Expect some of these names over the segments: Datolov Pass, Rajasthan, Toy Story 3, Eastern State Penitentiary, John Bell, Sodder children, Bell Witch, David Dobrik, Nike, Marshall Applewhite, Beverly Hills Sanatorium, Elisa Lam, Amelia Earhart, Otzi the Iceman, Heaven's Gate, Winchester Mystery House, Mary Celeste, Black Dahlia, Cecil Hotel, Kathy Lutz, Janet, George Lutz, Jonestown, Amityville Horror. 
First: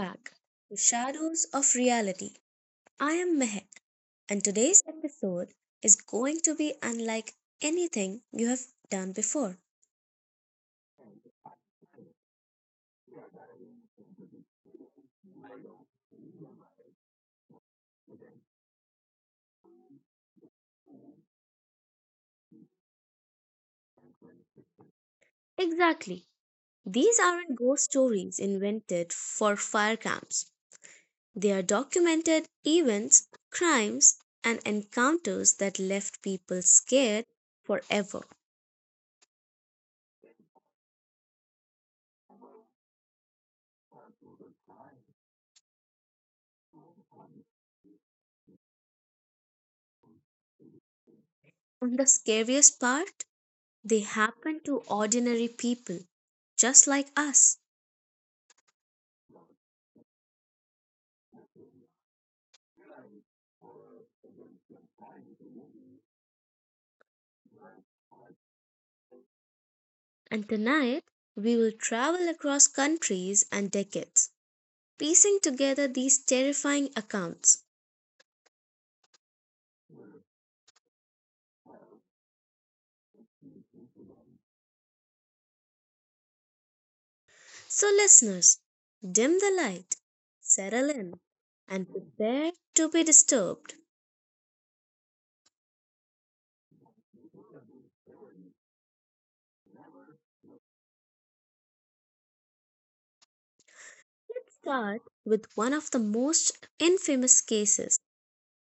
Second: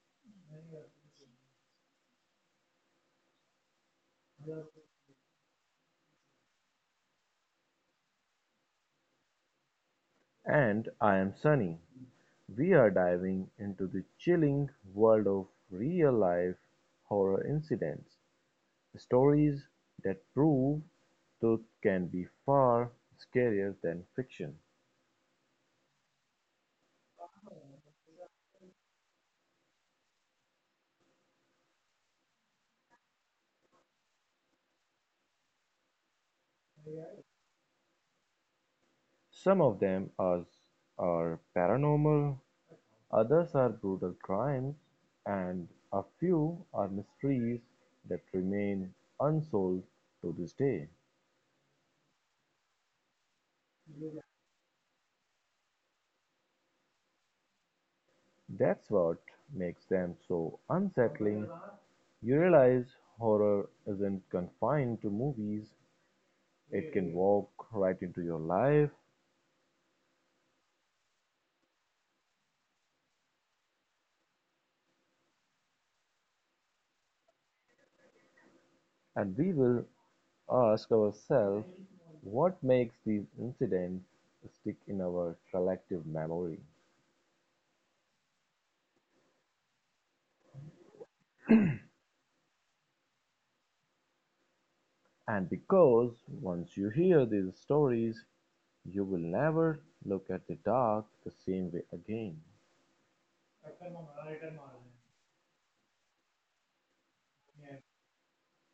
back to Shadows of Reality. I am Mehek, and today's episode is going to be unlike anything you have done before. And I am Sunny. We are diving into the chilling world of real life horror incidents, stories that prove truth can be far scarier than fiction. Exactly. These aren't ghost stories invented for fire camps. They are documented events, crimes, and encounters that left people scared forever. Some of them are paranormal, others are brutal crimes, and a few are mysteries that remain unsolved to this day. And the scariest part, they happen to ordinary people, just like us. That's what makes them so unsettling. You realize horror isn't confined to movies, it can walk right into your life, And tonight, we will travel across countries and decades, piecing together these terrifying accounts. and we will ask ourselves what makes these incidents stick in our collective memory. So, listeners, dim the light, settle in, and prepare to be disturbed. And because once you hear these stories, you will never look at the dark the same way again. Start with one of the most infamous cases,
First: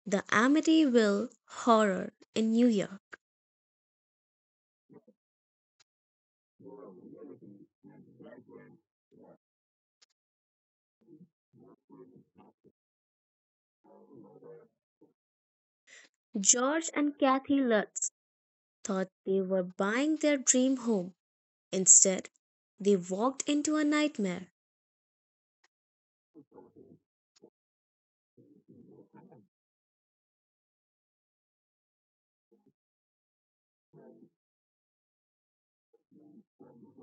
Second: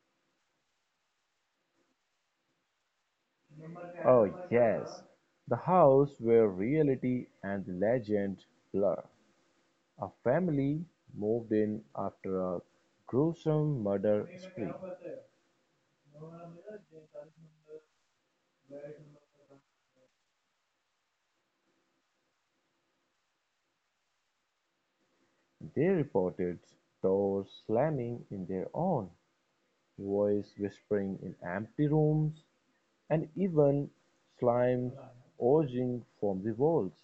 the Amityville Horror in New York. Oh, yes, the house where reality and the legend blur. A family moved in after a gruesome murder spree. George and Kathy Lutz thought they were buying their dream home. Instead, they walked into a nightmare. They reported doors slamming in their own, voices whispering in empty rooms, and even slimes oozing from the walls.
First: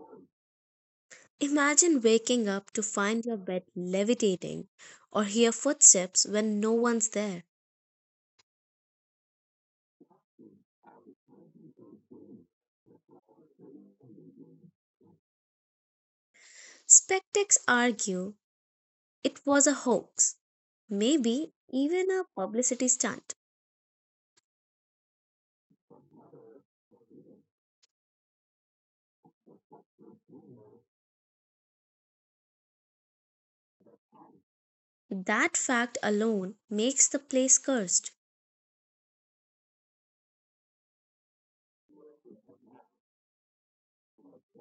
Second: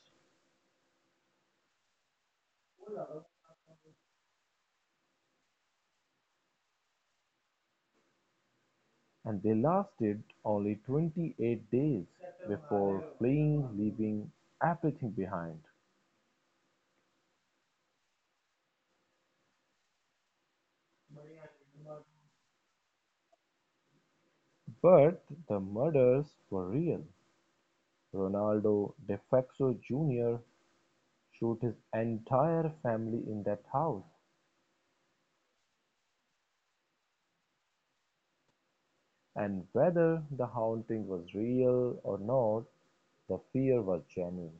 Imagine waking up to find your bed levitating or hear footsteps when no one's there. And they lasted only 28 days before fleeing, leaving everything behind. Skeptics argue it was a hoax, maybe even a publicity stunt. But the murders were real. Ronaldo De Facto Jr. shoot his entire family in that house. That fact alone makes the place cursed. And whether the haunting was real or not, the fear was genuine.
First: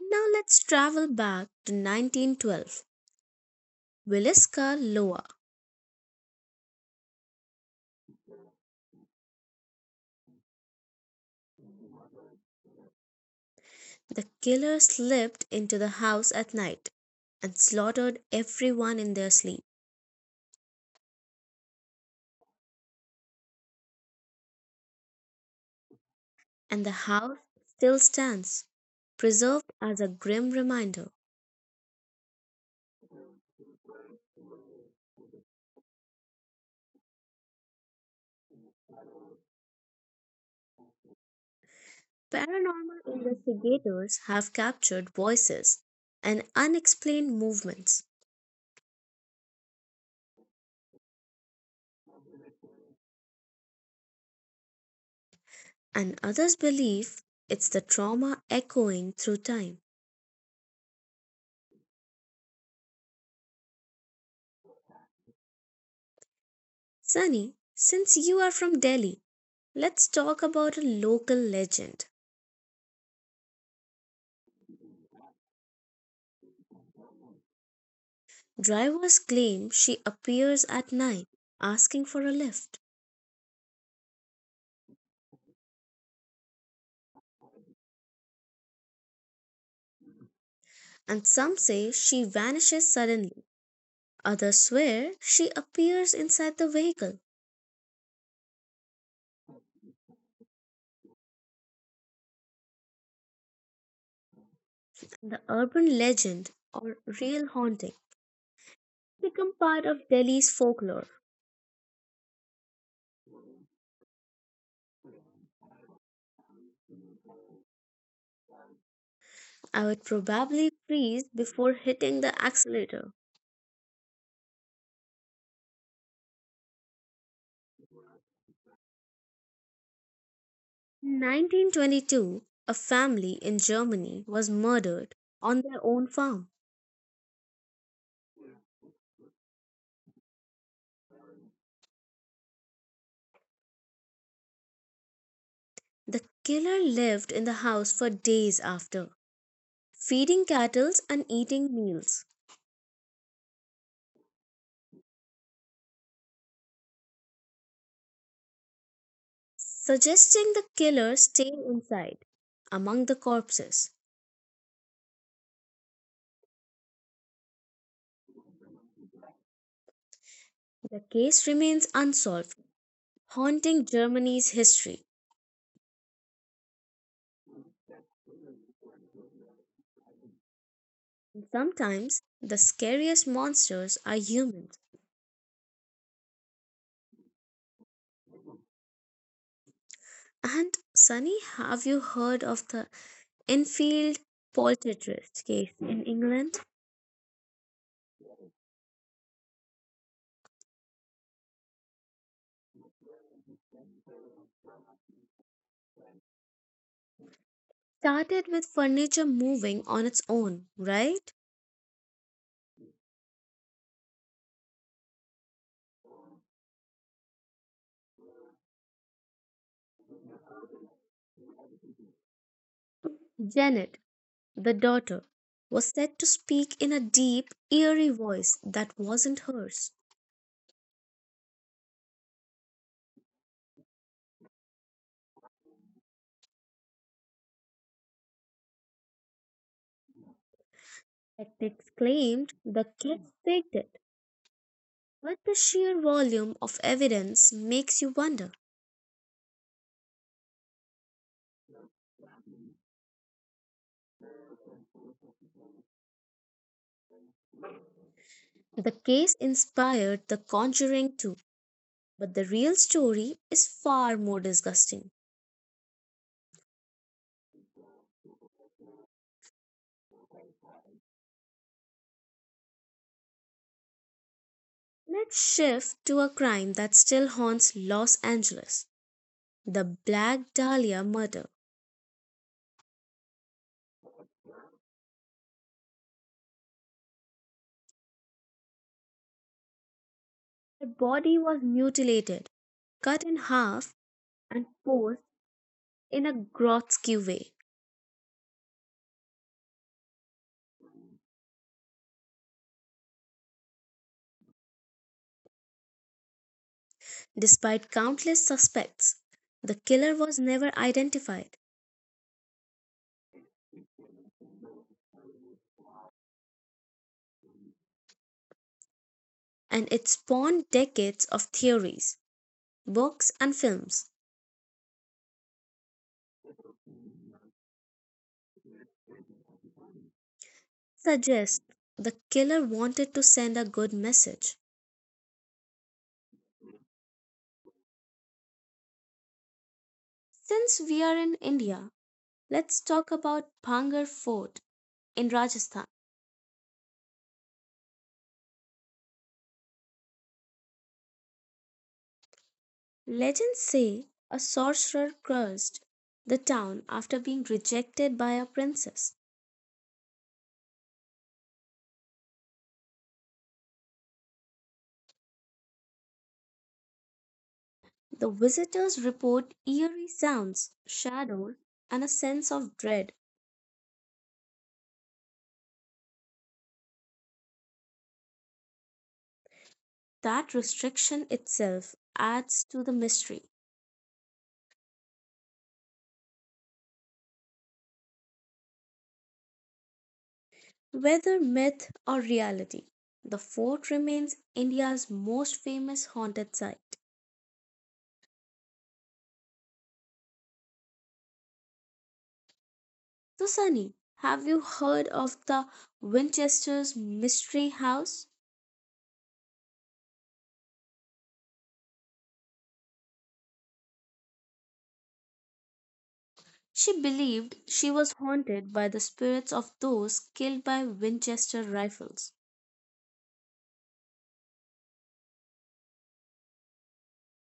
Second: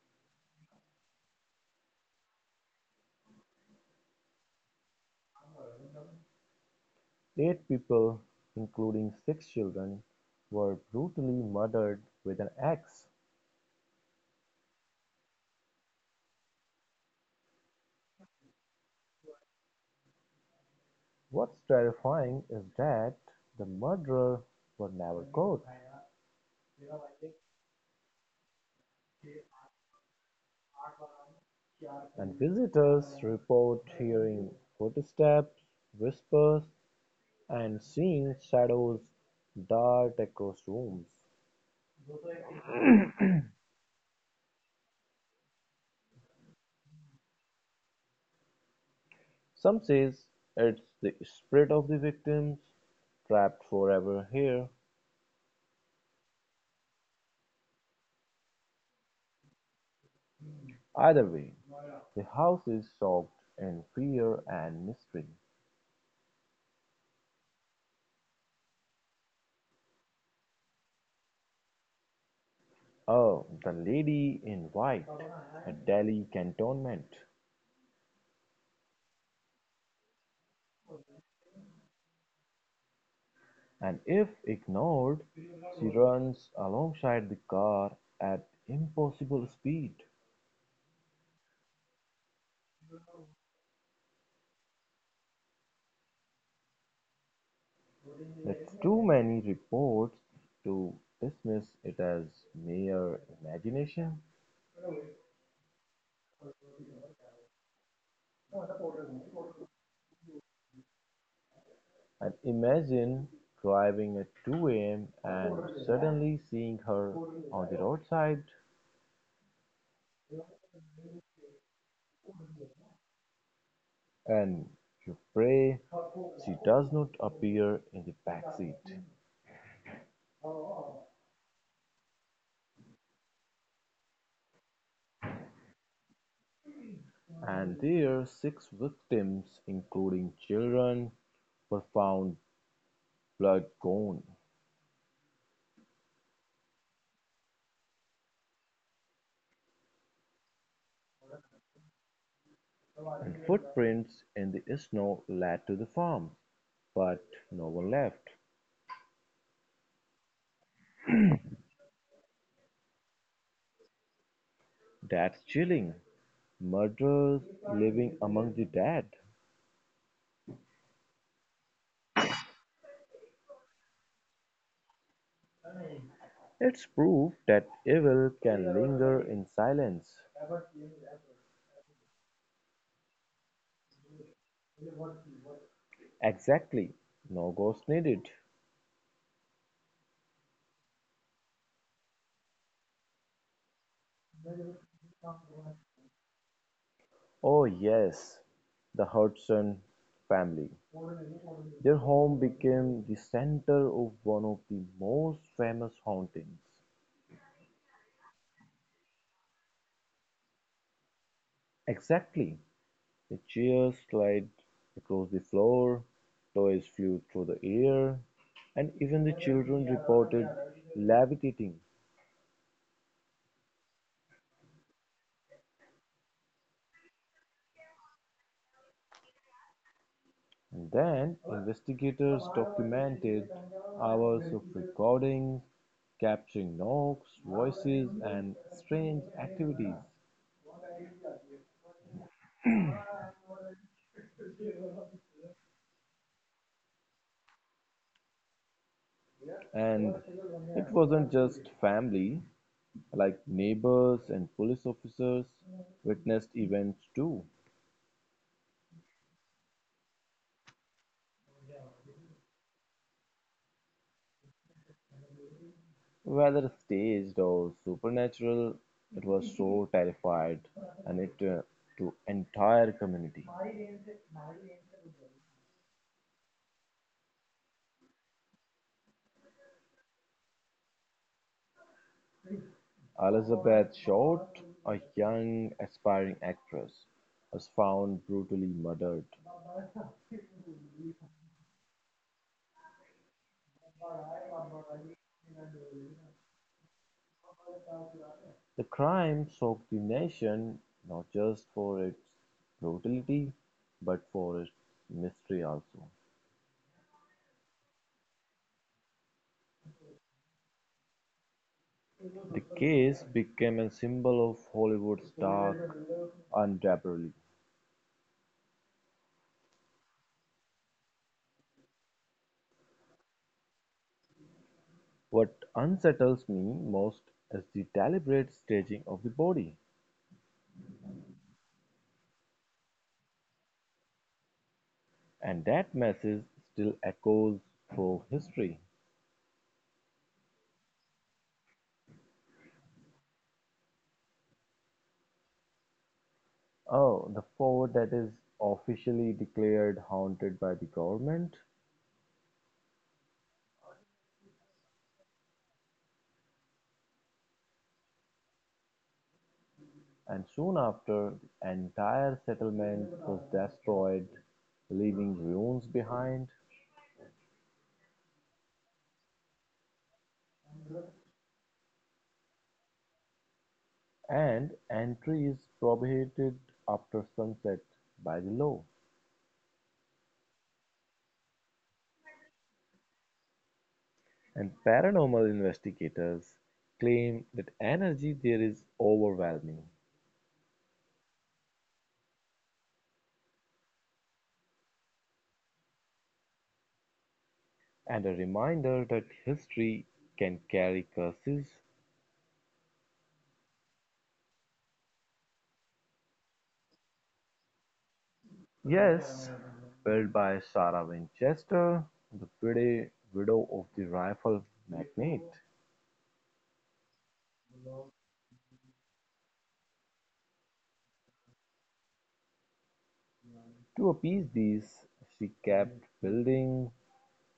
Now let's travel back to 1912. Williska Loa, Eight people, including six children, were brutally murdered with an axe. the killer slipped into the house at night and slaughtered everyone in their sleep. What's terrifying is that the murderers were never caught, And the house still stands, preserved as a grim reminder. and visitors report hearing footsteps, whispers, and seeing shadows dart across rooms. Paranormal investigators have captured voices and unexplained movements, Some says it's the spirit of the victims, trapped forever here. and others believe it's the trauma echoing through time. Either way, the house is soaked in fear and mystery. Sunny, since you are from Delhi, let's talk about a local legend. Oh, the lady in white, a Delhi cantonment. Drivers claim she appears at night asking for a lift, And if ignored, she runs alongside the car at impossible speed. and some say she vanishes suddenly. Others swear she appears inside the vehicle. But too many reports to dismiss it as mere imagination. The urban legend or real haunting become part of Delhi's folklore. And imagine driving at 2 a.m. and suddenly seeing her on the roadside, I would probably freeze before hitting the accelerator. and you pray she does not appear in the backseat. In 1922, a family in Germany was murdered on their own farm. And there, six victims, including children, were found blood gone, The killer lived in the house for days after, feeding cattle and eating meals, and footprints in the snow led to the farm, but no one left. suggesting the killer stay inside among the corpses. That's chilling. Murderers living among the dead. The case remains unsolved, haunting Germany's history. It's proof that evil can linger in silence. And sometimes the scariest monsters are humans. Exactly. No ghost needed. And Sunny, have you heard of the Enfield poltergeist case in England? Oh, yes. The Hudson family. Their home became the center of one of the most famous hauntings. Started with furniture moving on its own, right? Exactly. The chairs slid across the floor, toys flew through the air, and even the children reported levitating. Janet, the daughter, was said to speak in a deep, eerie voice that wasn't hers. Then investigators documented hours of recordings, capturing knocks, voices, and strange activities. Skeptics claimed the kids faked it, but the sheer volume of evidence makes you wonder. And it wasn't just family, like neighbors and police officers witnessed events too. The case inspired The Conjuring too, but the real story is far more disgusting. Whether staged or supernatural, it was so terrified and it to entire community. Let's shift to a crime that still haunts Los Angeles, the Black Dahlia murder. Elizabeth Short, a young aspiring actress, was found brutally murdered. Her body was mutilated, cut in half, and posed in a grotesque way. The crime shocked the nation, not just for its brutality, but for its mystery also. Despite countless suspects, the killer was never identified, The case became a symbol of Hollywood's dark underbelly. and it spawned decades of theories. Books and films What unsettles me most is the deliberate staging of the body, suggest the killer wanted to send a good message. and that message still echoes through history. Since we are in India, let's talk about Bhangar Fort in Rajasthan. Oh, the fort that is officially declared haunted by the government, Legends say a sorcerer cursed the town after being rejected by a princess. and soon after, the entire settlement was destroyed, leaving ruins behind, The visitors report eerie sounds, shadows, and a sense of dread. and entry is prohibited after sunset by the law. That restriction itself adds to the mystery. And paranormal investigators claim that energy there is overwhelming, Whether myth or reality, the fort remains India's most famous haunted site. and a reminder that history can carry curses. So, Sunny, have you heard of the Winchester's Mystery House? Yes, built by Sarah Winchester, the pretty widow of the rifle magnate. She believed she was haunted by the spirits of those killed by Winchester rifles. To appease these, she kept building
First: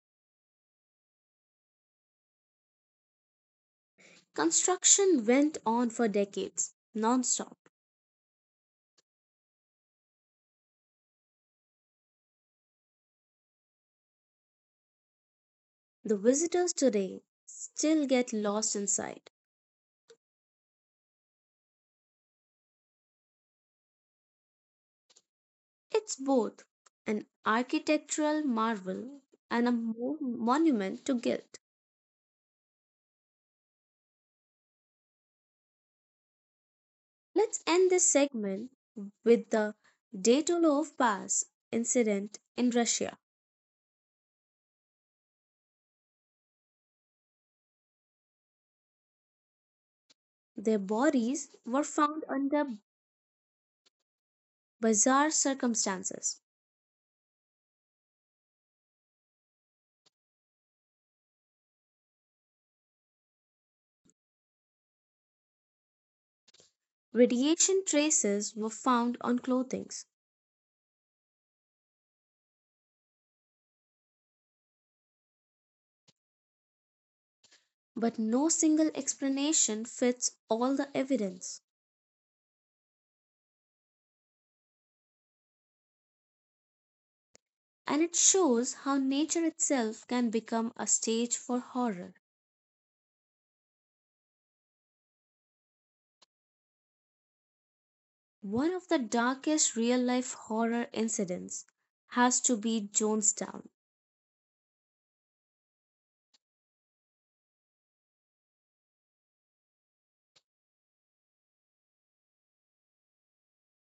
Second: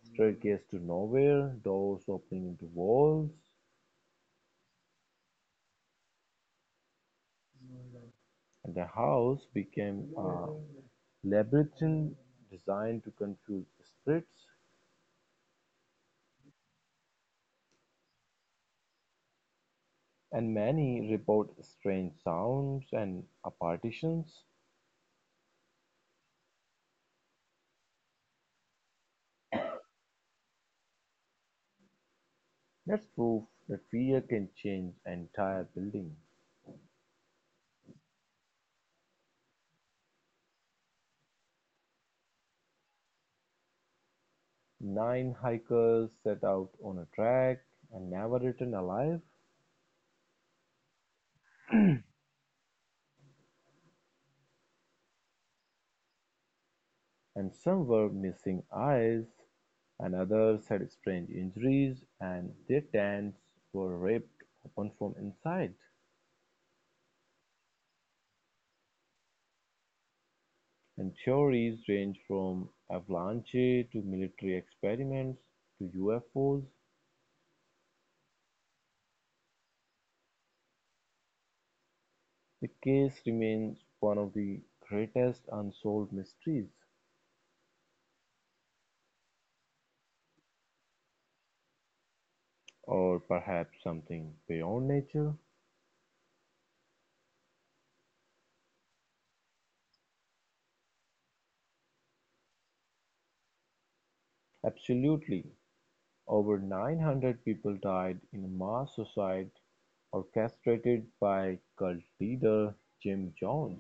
staircases to nowhere, doors opening into walls, Construction went on for decades, non stop. and the house became a labyrinth designed to confuse spirits. The visitors today still get lost inside. And many report strange sounds and apparitions. It's both an architectural marvel and a monument to guilt. That's proof that fear can change entire buildings. Let's end this segment with the Datolov Pass incident in Russia. Nine hikers set out on a trek and never returned alive, Their bodies were found under bizarre circumstances. and some were missing eyes, and others had strange injuries, and their tents were ripped open from inside. Radiation traces were found on clothing, And theories range from avalanche to military experiments to UFOs. but no single explanation fits all the evidence. The case remains one of the greatest unsolved mysteries, And it shows how nature itself can become a stage for horror. or perhaps something beyond nature. One of the darkest real life horror incidents has to be Jonestown. Absolutely. Over 900 people died in a mass suicide orchestrated by cult leader Jim Jones,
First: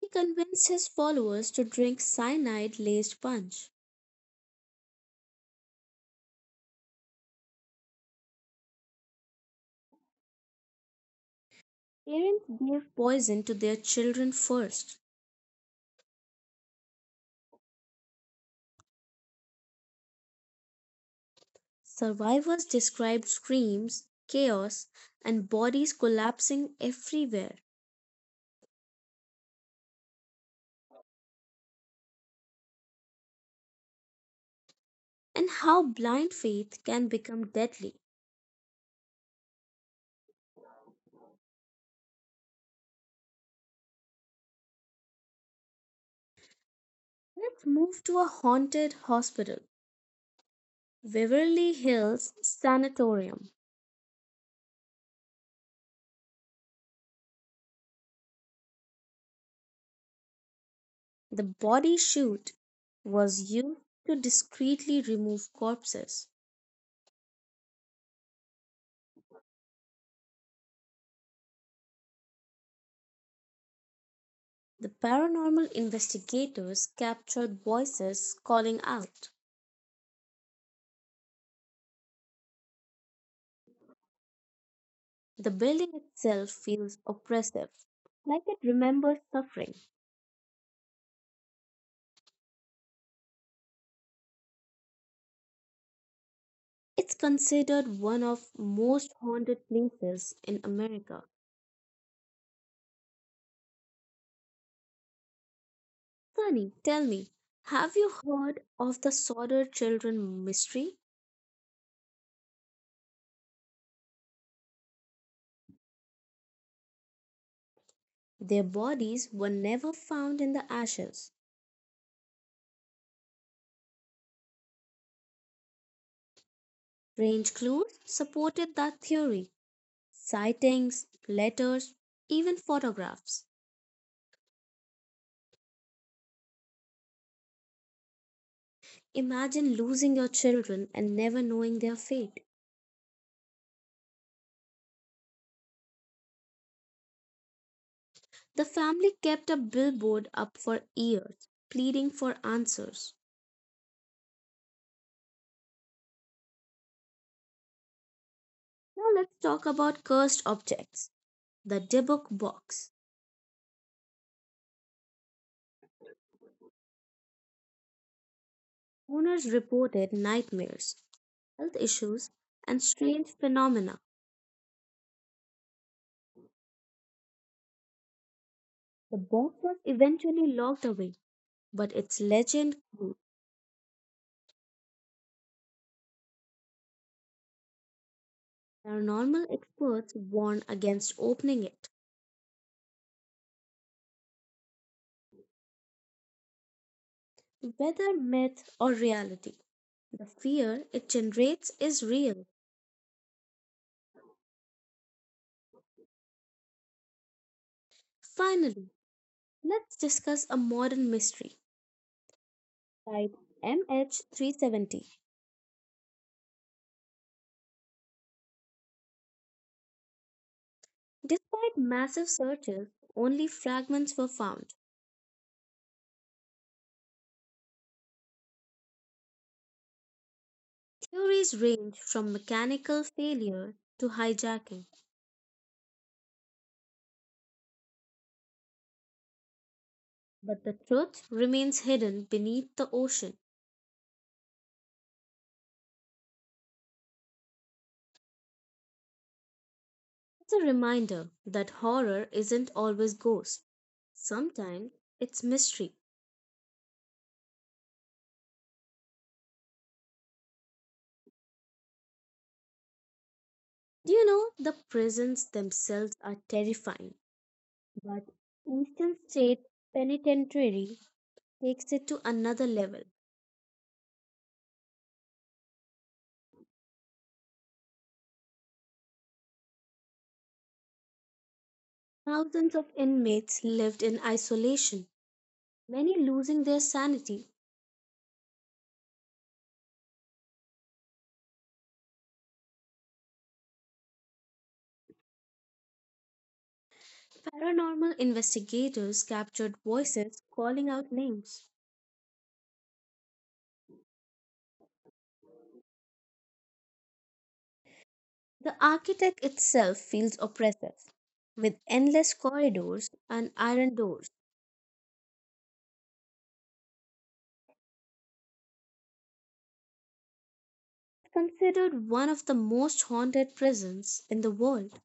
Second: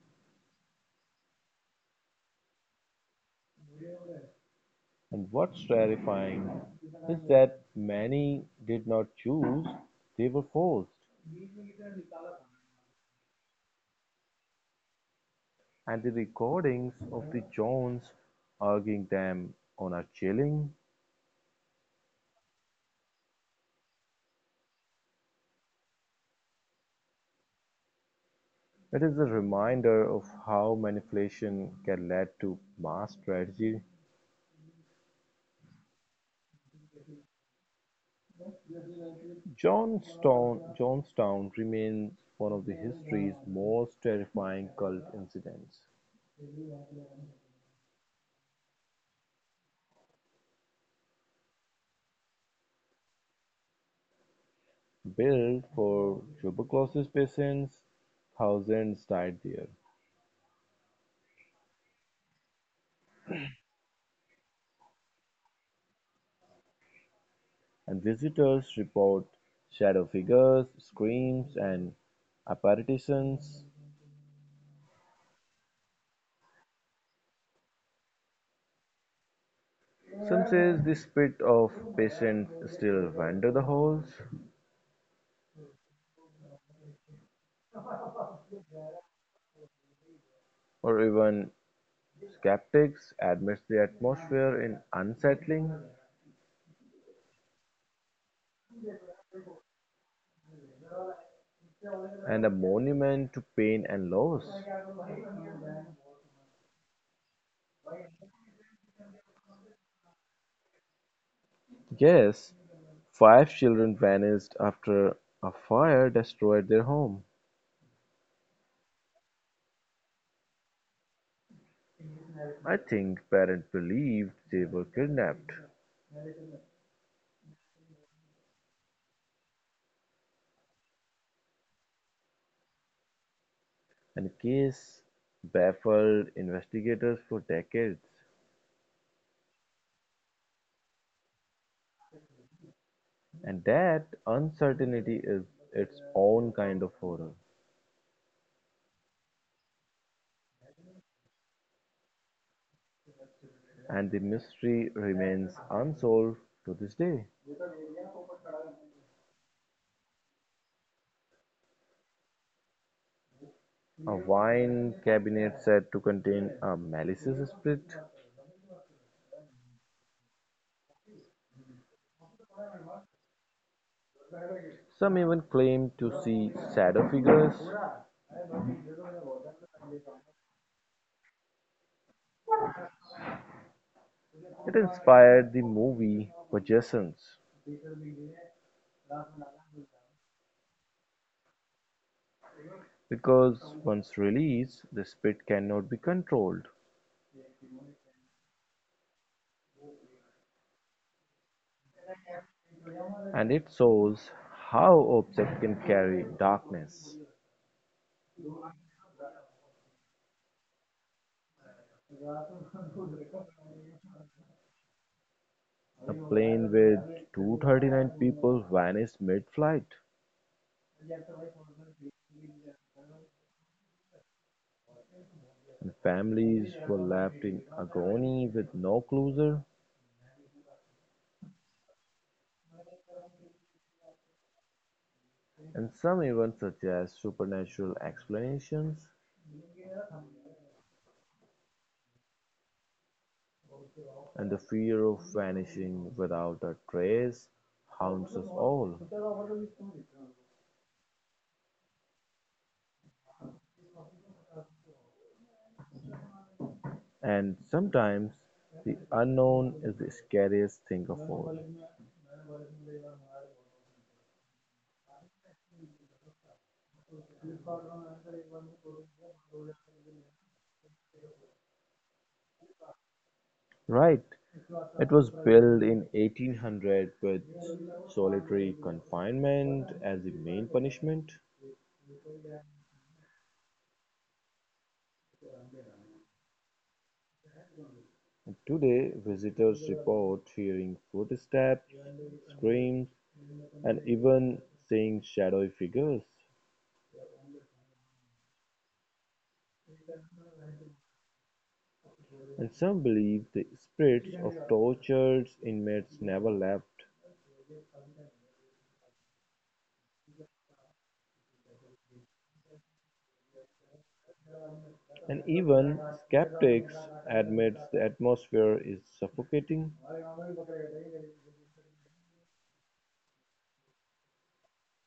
He convinced his followers to drink cyanide laced punch. and what's terrifying is that many did not choose, they were forced. Parents gave poison to their children first. And the recordings of the Jones urging them on are chilling. Survivors described screams, chaos, and bodies collapsing everywhere, It is a reminder of how manipulation can lead to mass tragedy. and how blind faith can become deadly. Johnstown remains one of the history's most terrifying cult incidents, Let's move to a haunted hospital, Beverly Hills Sanatorium. built for tuberculosis patients, thousands died there, The body chute was used to discreetly remove corpses. and visitors report shadow figures, screams, and apparitions. The paranormal investigators captured voices calling out. Some say the spirit of patients still wander the halls, The building itself feels oppressive, like it remembers suffering. or even skeptics admit the atmosphere is unsettling It's considered one of most haunted places in America. and a monument to pain and loss. Sunny, tell me, have you heard of the Sodder children mystery? Yes, five children vanished after a fire destroyed their home. Their bodies were never found in the ashes. I think parents believed they were kidnapped, Range clues supported that theory. Sightings, letters, even photographs. and case baffled investigators for decades. Imagine losing your children and never knowing their fate. And that uncertainty is its own kind of horror, The family kept a billboard up for years, pleading for answers. and the mystery remains unsolved to this day. Now let's talk about cursed objects. The Dybbuk box. A wine cabinet said to contain a malicious spirit. Owners reported nightmares, health issues, and strange phenomena. Some even claim to see shadow figures. The box was eventually locked away, but its legend grew. It inspired the movie "Vagations" Paranormal experts warn against opening it. because once released, the spirit cannot be controlled, Whether myth or reality, the fear it generates is real. and it shows how objects can carry darkness. Finally, let's discuss a modern mystery type MH370. A plane with 239 people vanished mid-flight, Despite massive searches, only fragments were found. and families were left in agony with no closure, Theories range from mechanical failure to hijacking, and some even suggest supernatural explanations, but the truth remains hidden beneath the ocean. and the fear of vanishing without a trace haunts us all. It's a reminder that horror isn't always ghosts. Sometimes it's mystery. And sometimes the unknown is the scariest thing of all. Do you know the prisons themselves are terrifying, but Eastern State Penitentiary takes it to another level. Right. It was built in 1800 with solitary confinement as the main punishment. Thousands of inmates lived in isolation, many losing their sanity. Today, visitors report hearing footsteps, screams, and even seeing shadowy figures. Paranormal investigators captured voices calling out names. And some believe the spirits of tortured inmates never left. The architect itself feels oppressive, with endless corridors and iron doors. And even skeptics admit the atmosphere is suffocating, Considered one of the most haunted prisons in the world.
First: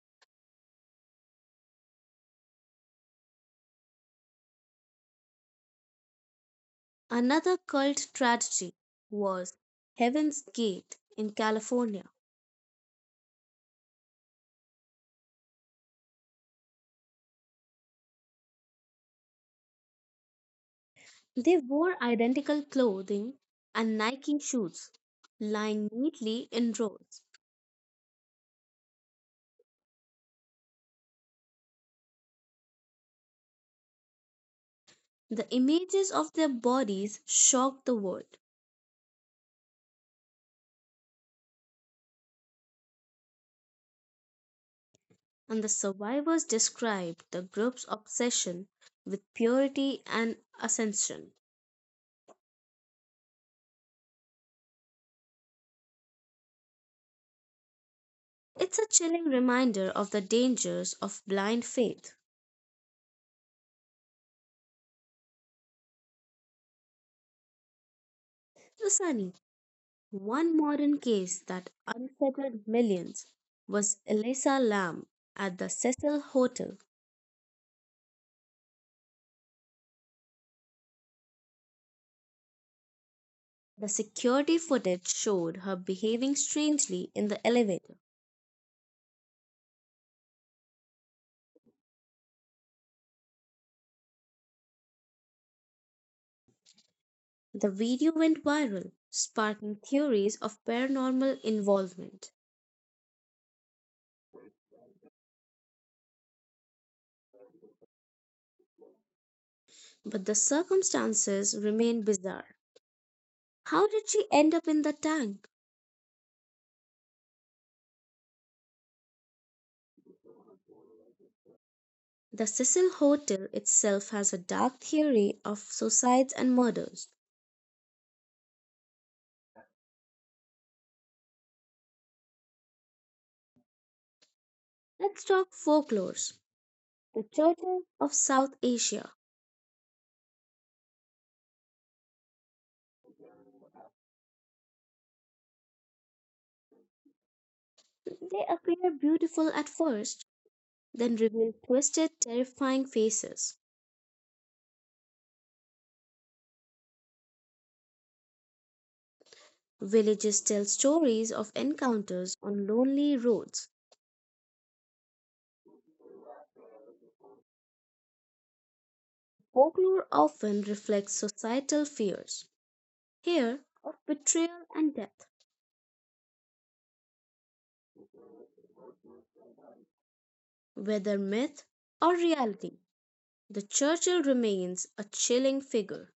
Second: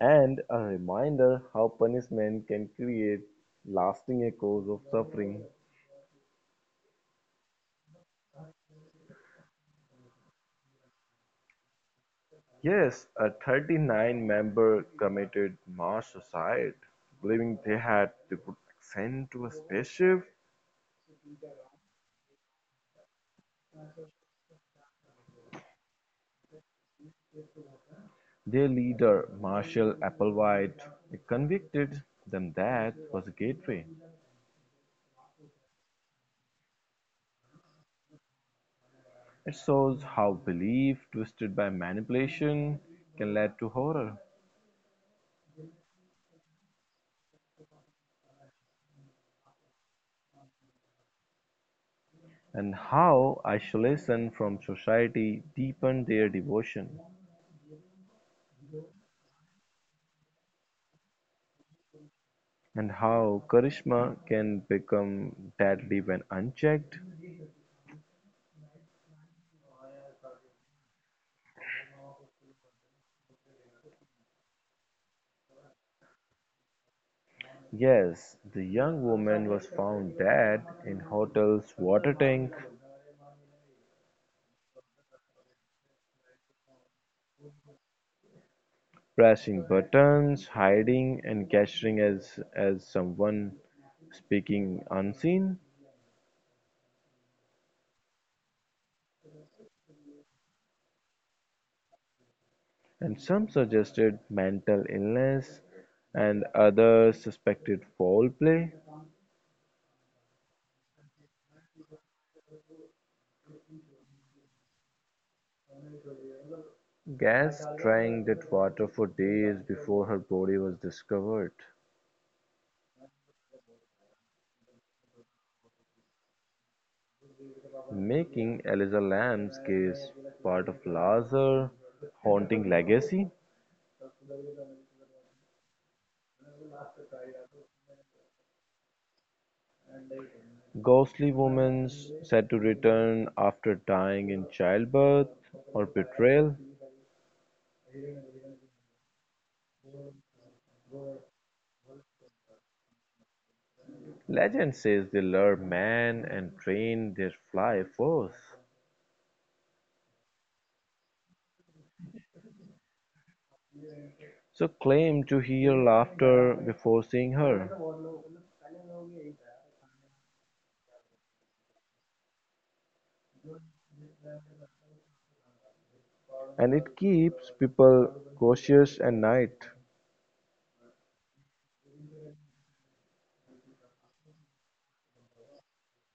and a reminder how punishment can create lasting echoes of suffering. Another cult tragedy was Heaven's Gate in California. Yes, a 39-member committed mass suicide, believing they had to put sent to a spaceship. They wore identical clothing and Nike shoes, lying neatly in rows. Their leader, Marshall Applewhite, convicted them that was a gateway. The images of their bodies shocked the world, It shows how belief twisted by manipulation can lead to horror, and the survivors described the group's obsession with purity and ascension. and how isolation from society deepened their devotion. It's a chilling reminder of the dangers of blind faith. And how charisma can become deadly when unchecked? The Sunny, one modern case that unsettled millions was Elisa Lam at the Cecil Hotel. Yes, the young woman was found dead in hotel's water tank, The security footage showed her behaving strangely in the elevator. pressing buttons, hiding and gesturing as someone speaking unseen, The video went viral, sparking theories of paranormal involvement. and some suggested mental illness and others suspected foul play. But the circumstances remain bizarre. How did she end up in the tank? Gas drained that water for days before her body was discovered, The Cecil Hotel itself has a dark theory of suicides and murders. making Eliza Lambs case part of larger haunting legacy. Let's talk folklores. The Churches of South Asia. Ghostly women said to return after dying in childbirth or betrayal. They appear beautiful at first, then reveal twisted, terrifying faces. Legend says they lure men and train their fly force. Villages tell stories of encounters on lonely roads. So claim to hear laughter before seeing her. Folklore often reflects societal fears, here of betrayal and death. And it keeps people cautious at night. Whether myth or reality, the Churchill remains a chilling figure.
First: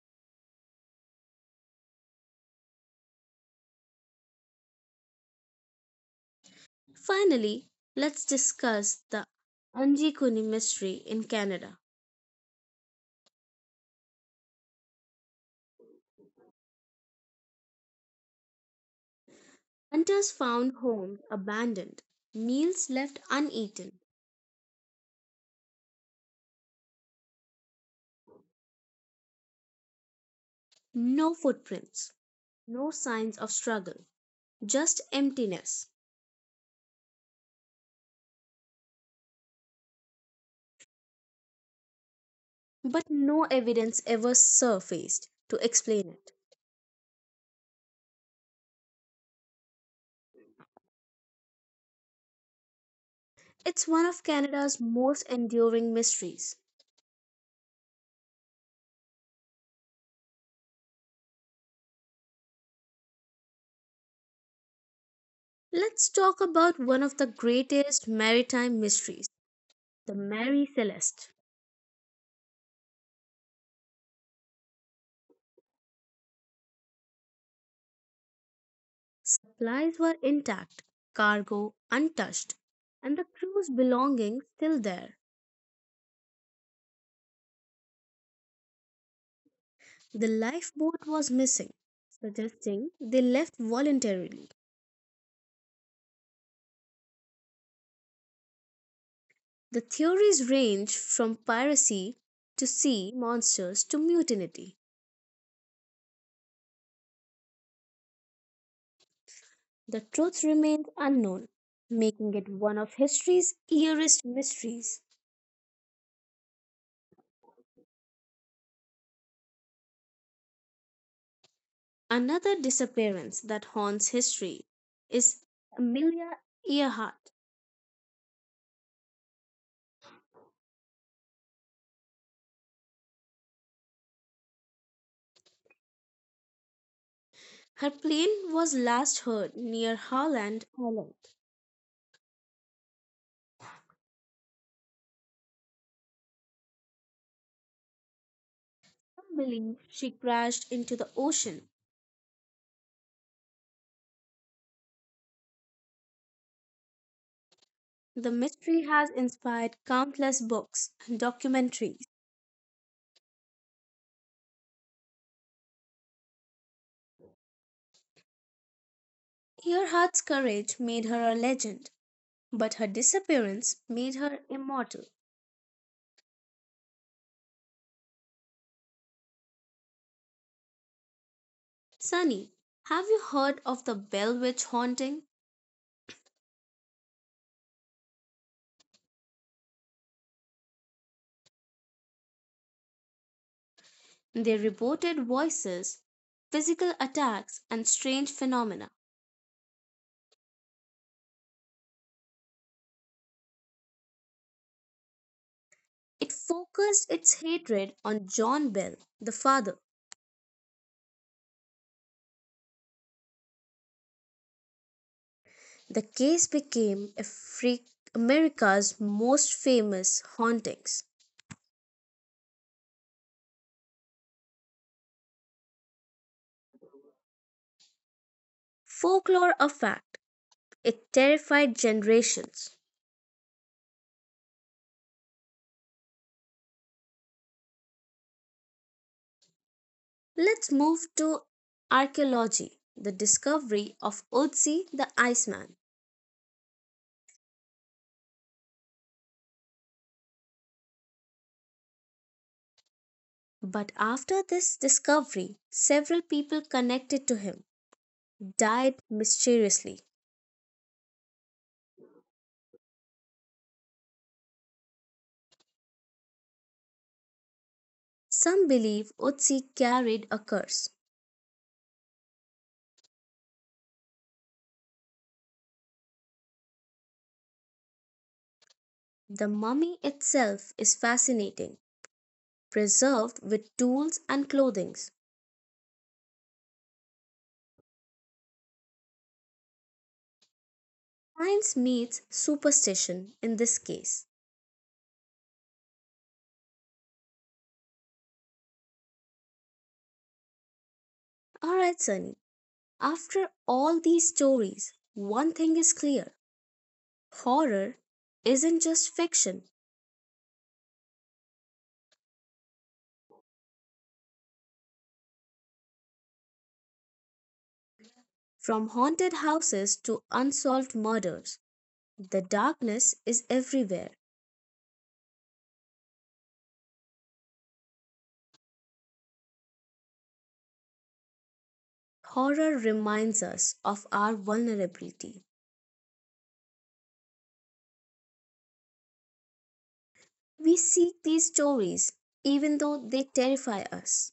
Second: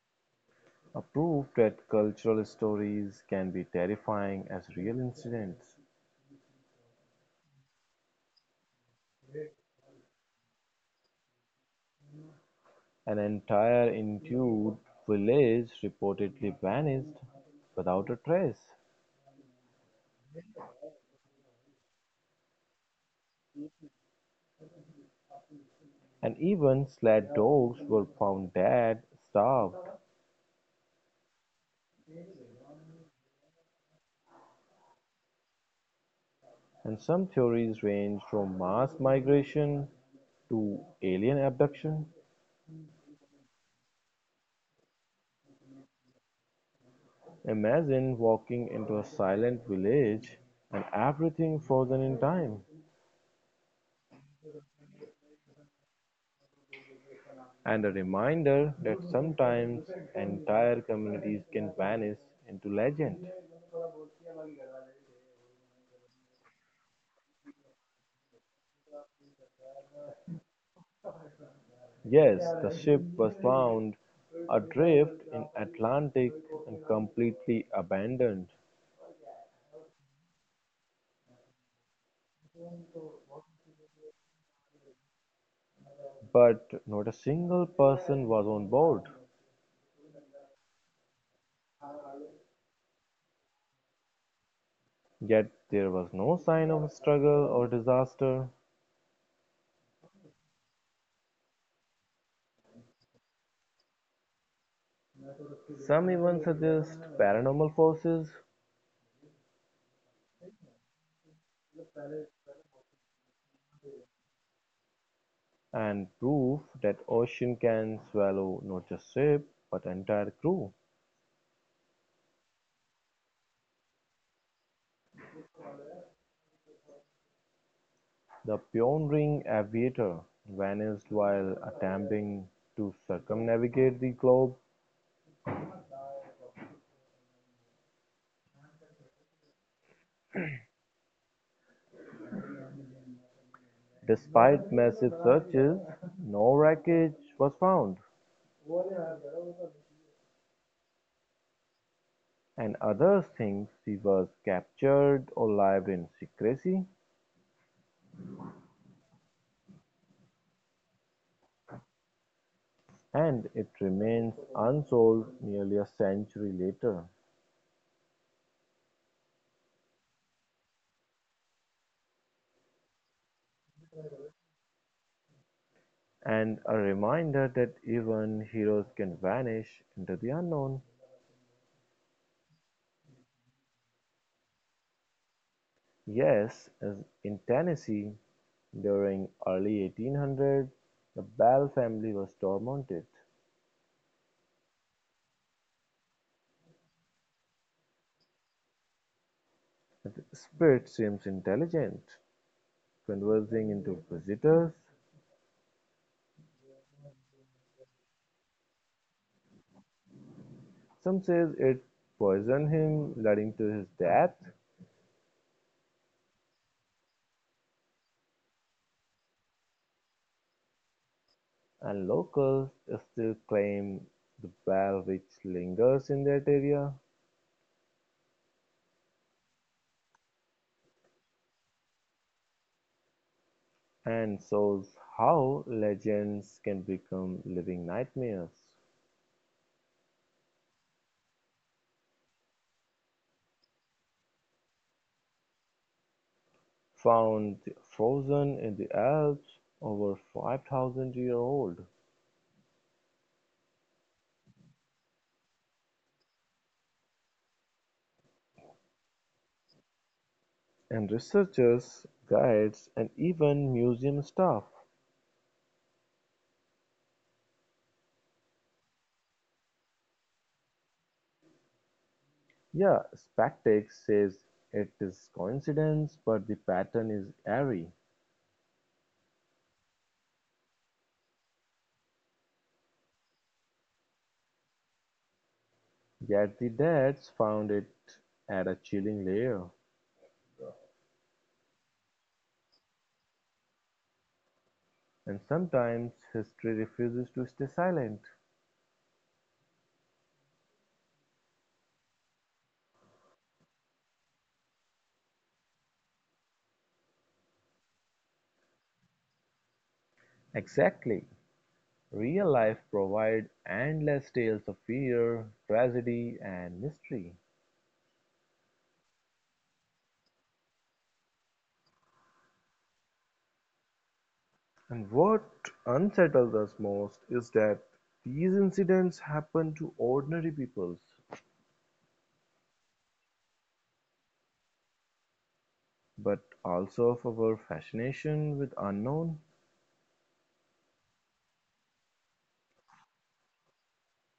A proof that cultural stories can be terrifying as real incidents. Finally, let's discuss the Anjikuni mystery in Canada. An entire Inuit village reportedly vanished without a trace, Hunters found homes abandoned, meals left uneaten, and even sled dogs were found dead, starved, no footprints, no signs of struggle, just emptiness. and some theories range from mass migration to alien abduction. But no evidence ever surfaced to explain it. Imagine walking into a silent village and everything frozen in time, It's one of Canada's most enduring mysteries. and a reminder that sometimes entire communities can vanish into legend. Let's talk about one of the greatest maritime mysteries, the Mary Celeste. Yes, the ship was found adrift in Atlantic and completely abandoned, Supplies were intact, cargo untouched, and the crew's belongings still there. but not a single person was on board. The lifeboat was missing, suggesting they left voluntarily. Yet there was no sign of struggle or disaster. The theories range from piracy to sea monsters to mutiny. Some even suggest paranormal forces. The truth remains unknown, making it one of history's eerest mysteries. And proof that ocean can swallow not just ship but entire crew. Another disappearance that haunts history is Amelia Earhart. The pioneering aviator vanished while attempting to circumnavigate the globe. Her plane was last heard near Howland Island. Despite massive searches, no wreckage was found, Some believe she crashed into the ocean. and others think she was captured alive in secrecy, The mystery has inspired countless books and documentaries. and it remains unsolved nearly a century later, Earhart's courage made her a legend, but her disappearance made her immortal. and a reminder that even heroes can vanish into the unknown. Sunny, have you heard of the Bell Witch haunting? Yes, as in Tennessee, during early 1800s, the Bell family was tormented. They reported voices, physical attacks, and strange phenomena. The spirit seems intelligent, conversing into visitors. It focused its hatred on John Bell, the father. Some says it poisoned him, leading to his death, The case became America's most famous hauntings. and locals still claim the bell which lingers in that area Folklore a fact, it terrified generations. and shows how legends can become living nightmares. Let's move to archaeology, the discovery of Otzi the Iceman. Found frozen in the Alps over 5,000 years old, But after this discovery, several people connected to him died mysteriously. and researchers, guides, and even museum staff. Some believe Otzi carried a curse. Yeah, Spactex says it is coincidence, but the pattern is eerie. The mummy itself is fascinating, preserved with tools and clothing. Yet the Dats found it at a chilling layer. Science meets superstition in this case. And sometimes history refuses to stay silent. Alright, Sunny, after all these stories, one thing is clear, horror isn't just fiction. Exactly. Real life provides endless tales of fear, tragedy, and mystery. From haunted houses to unsolved murders, the darkness is everywhere. And what unsettles us most is that these incidents happen to ordinary peoples, Horror reminds us of our vulnerability. but also of our fascination with unknown We seek these stories even though they terrify us.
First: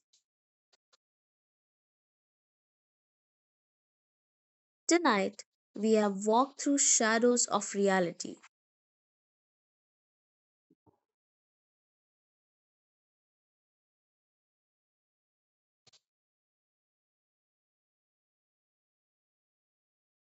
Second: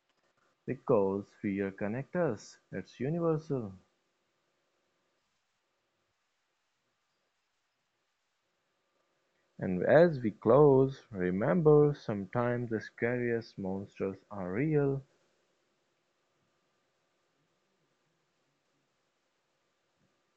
because fear connects us. It's universal. Tonight, we have walked through shadows of reality. And as we close, remember, sometimes the scariest monsters are real.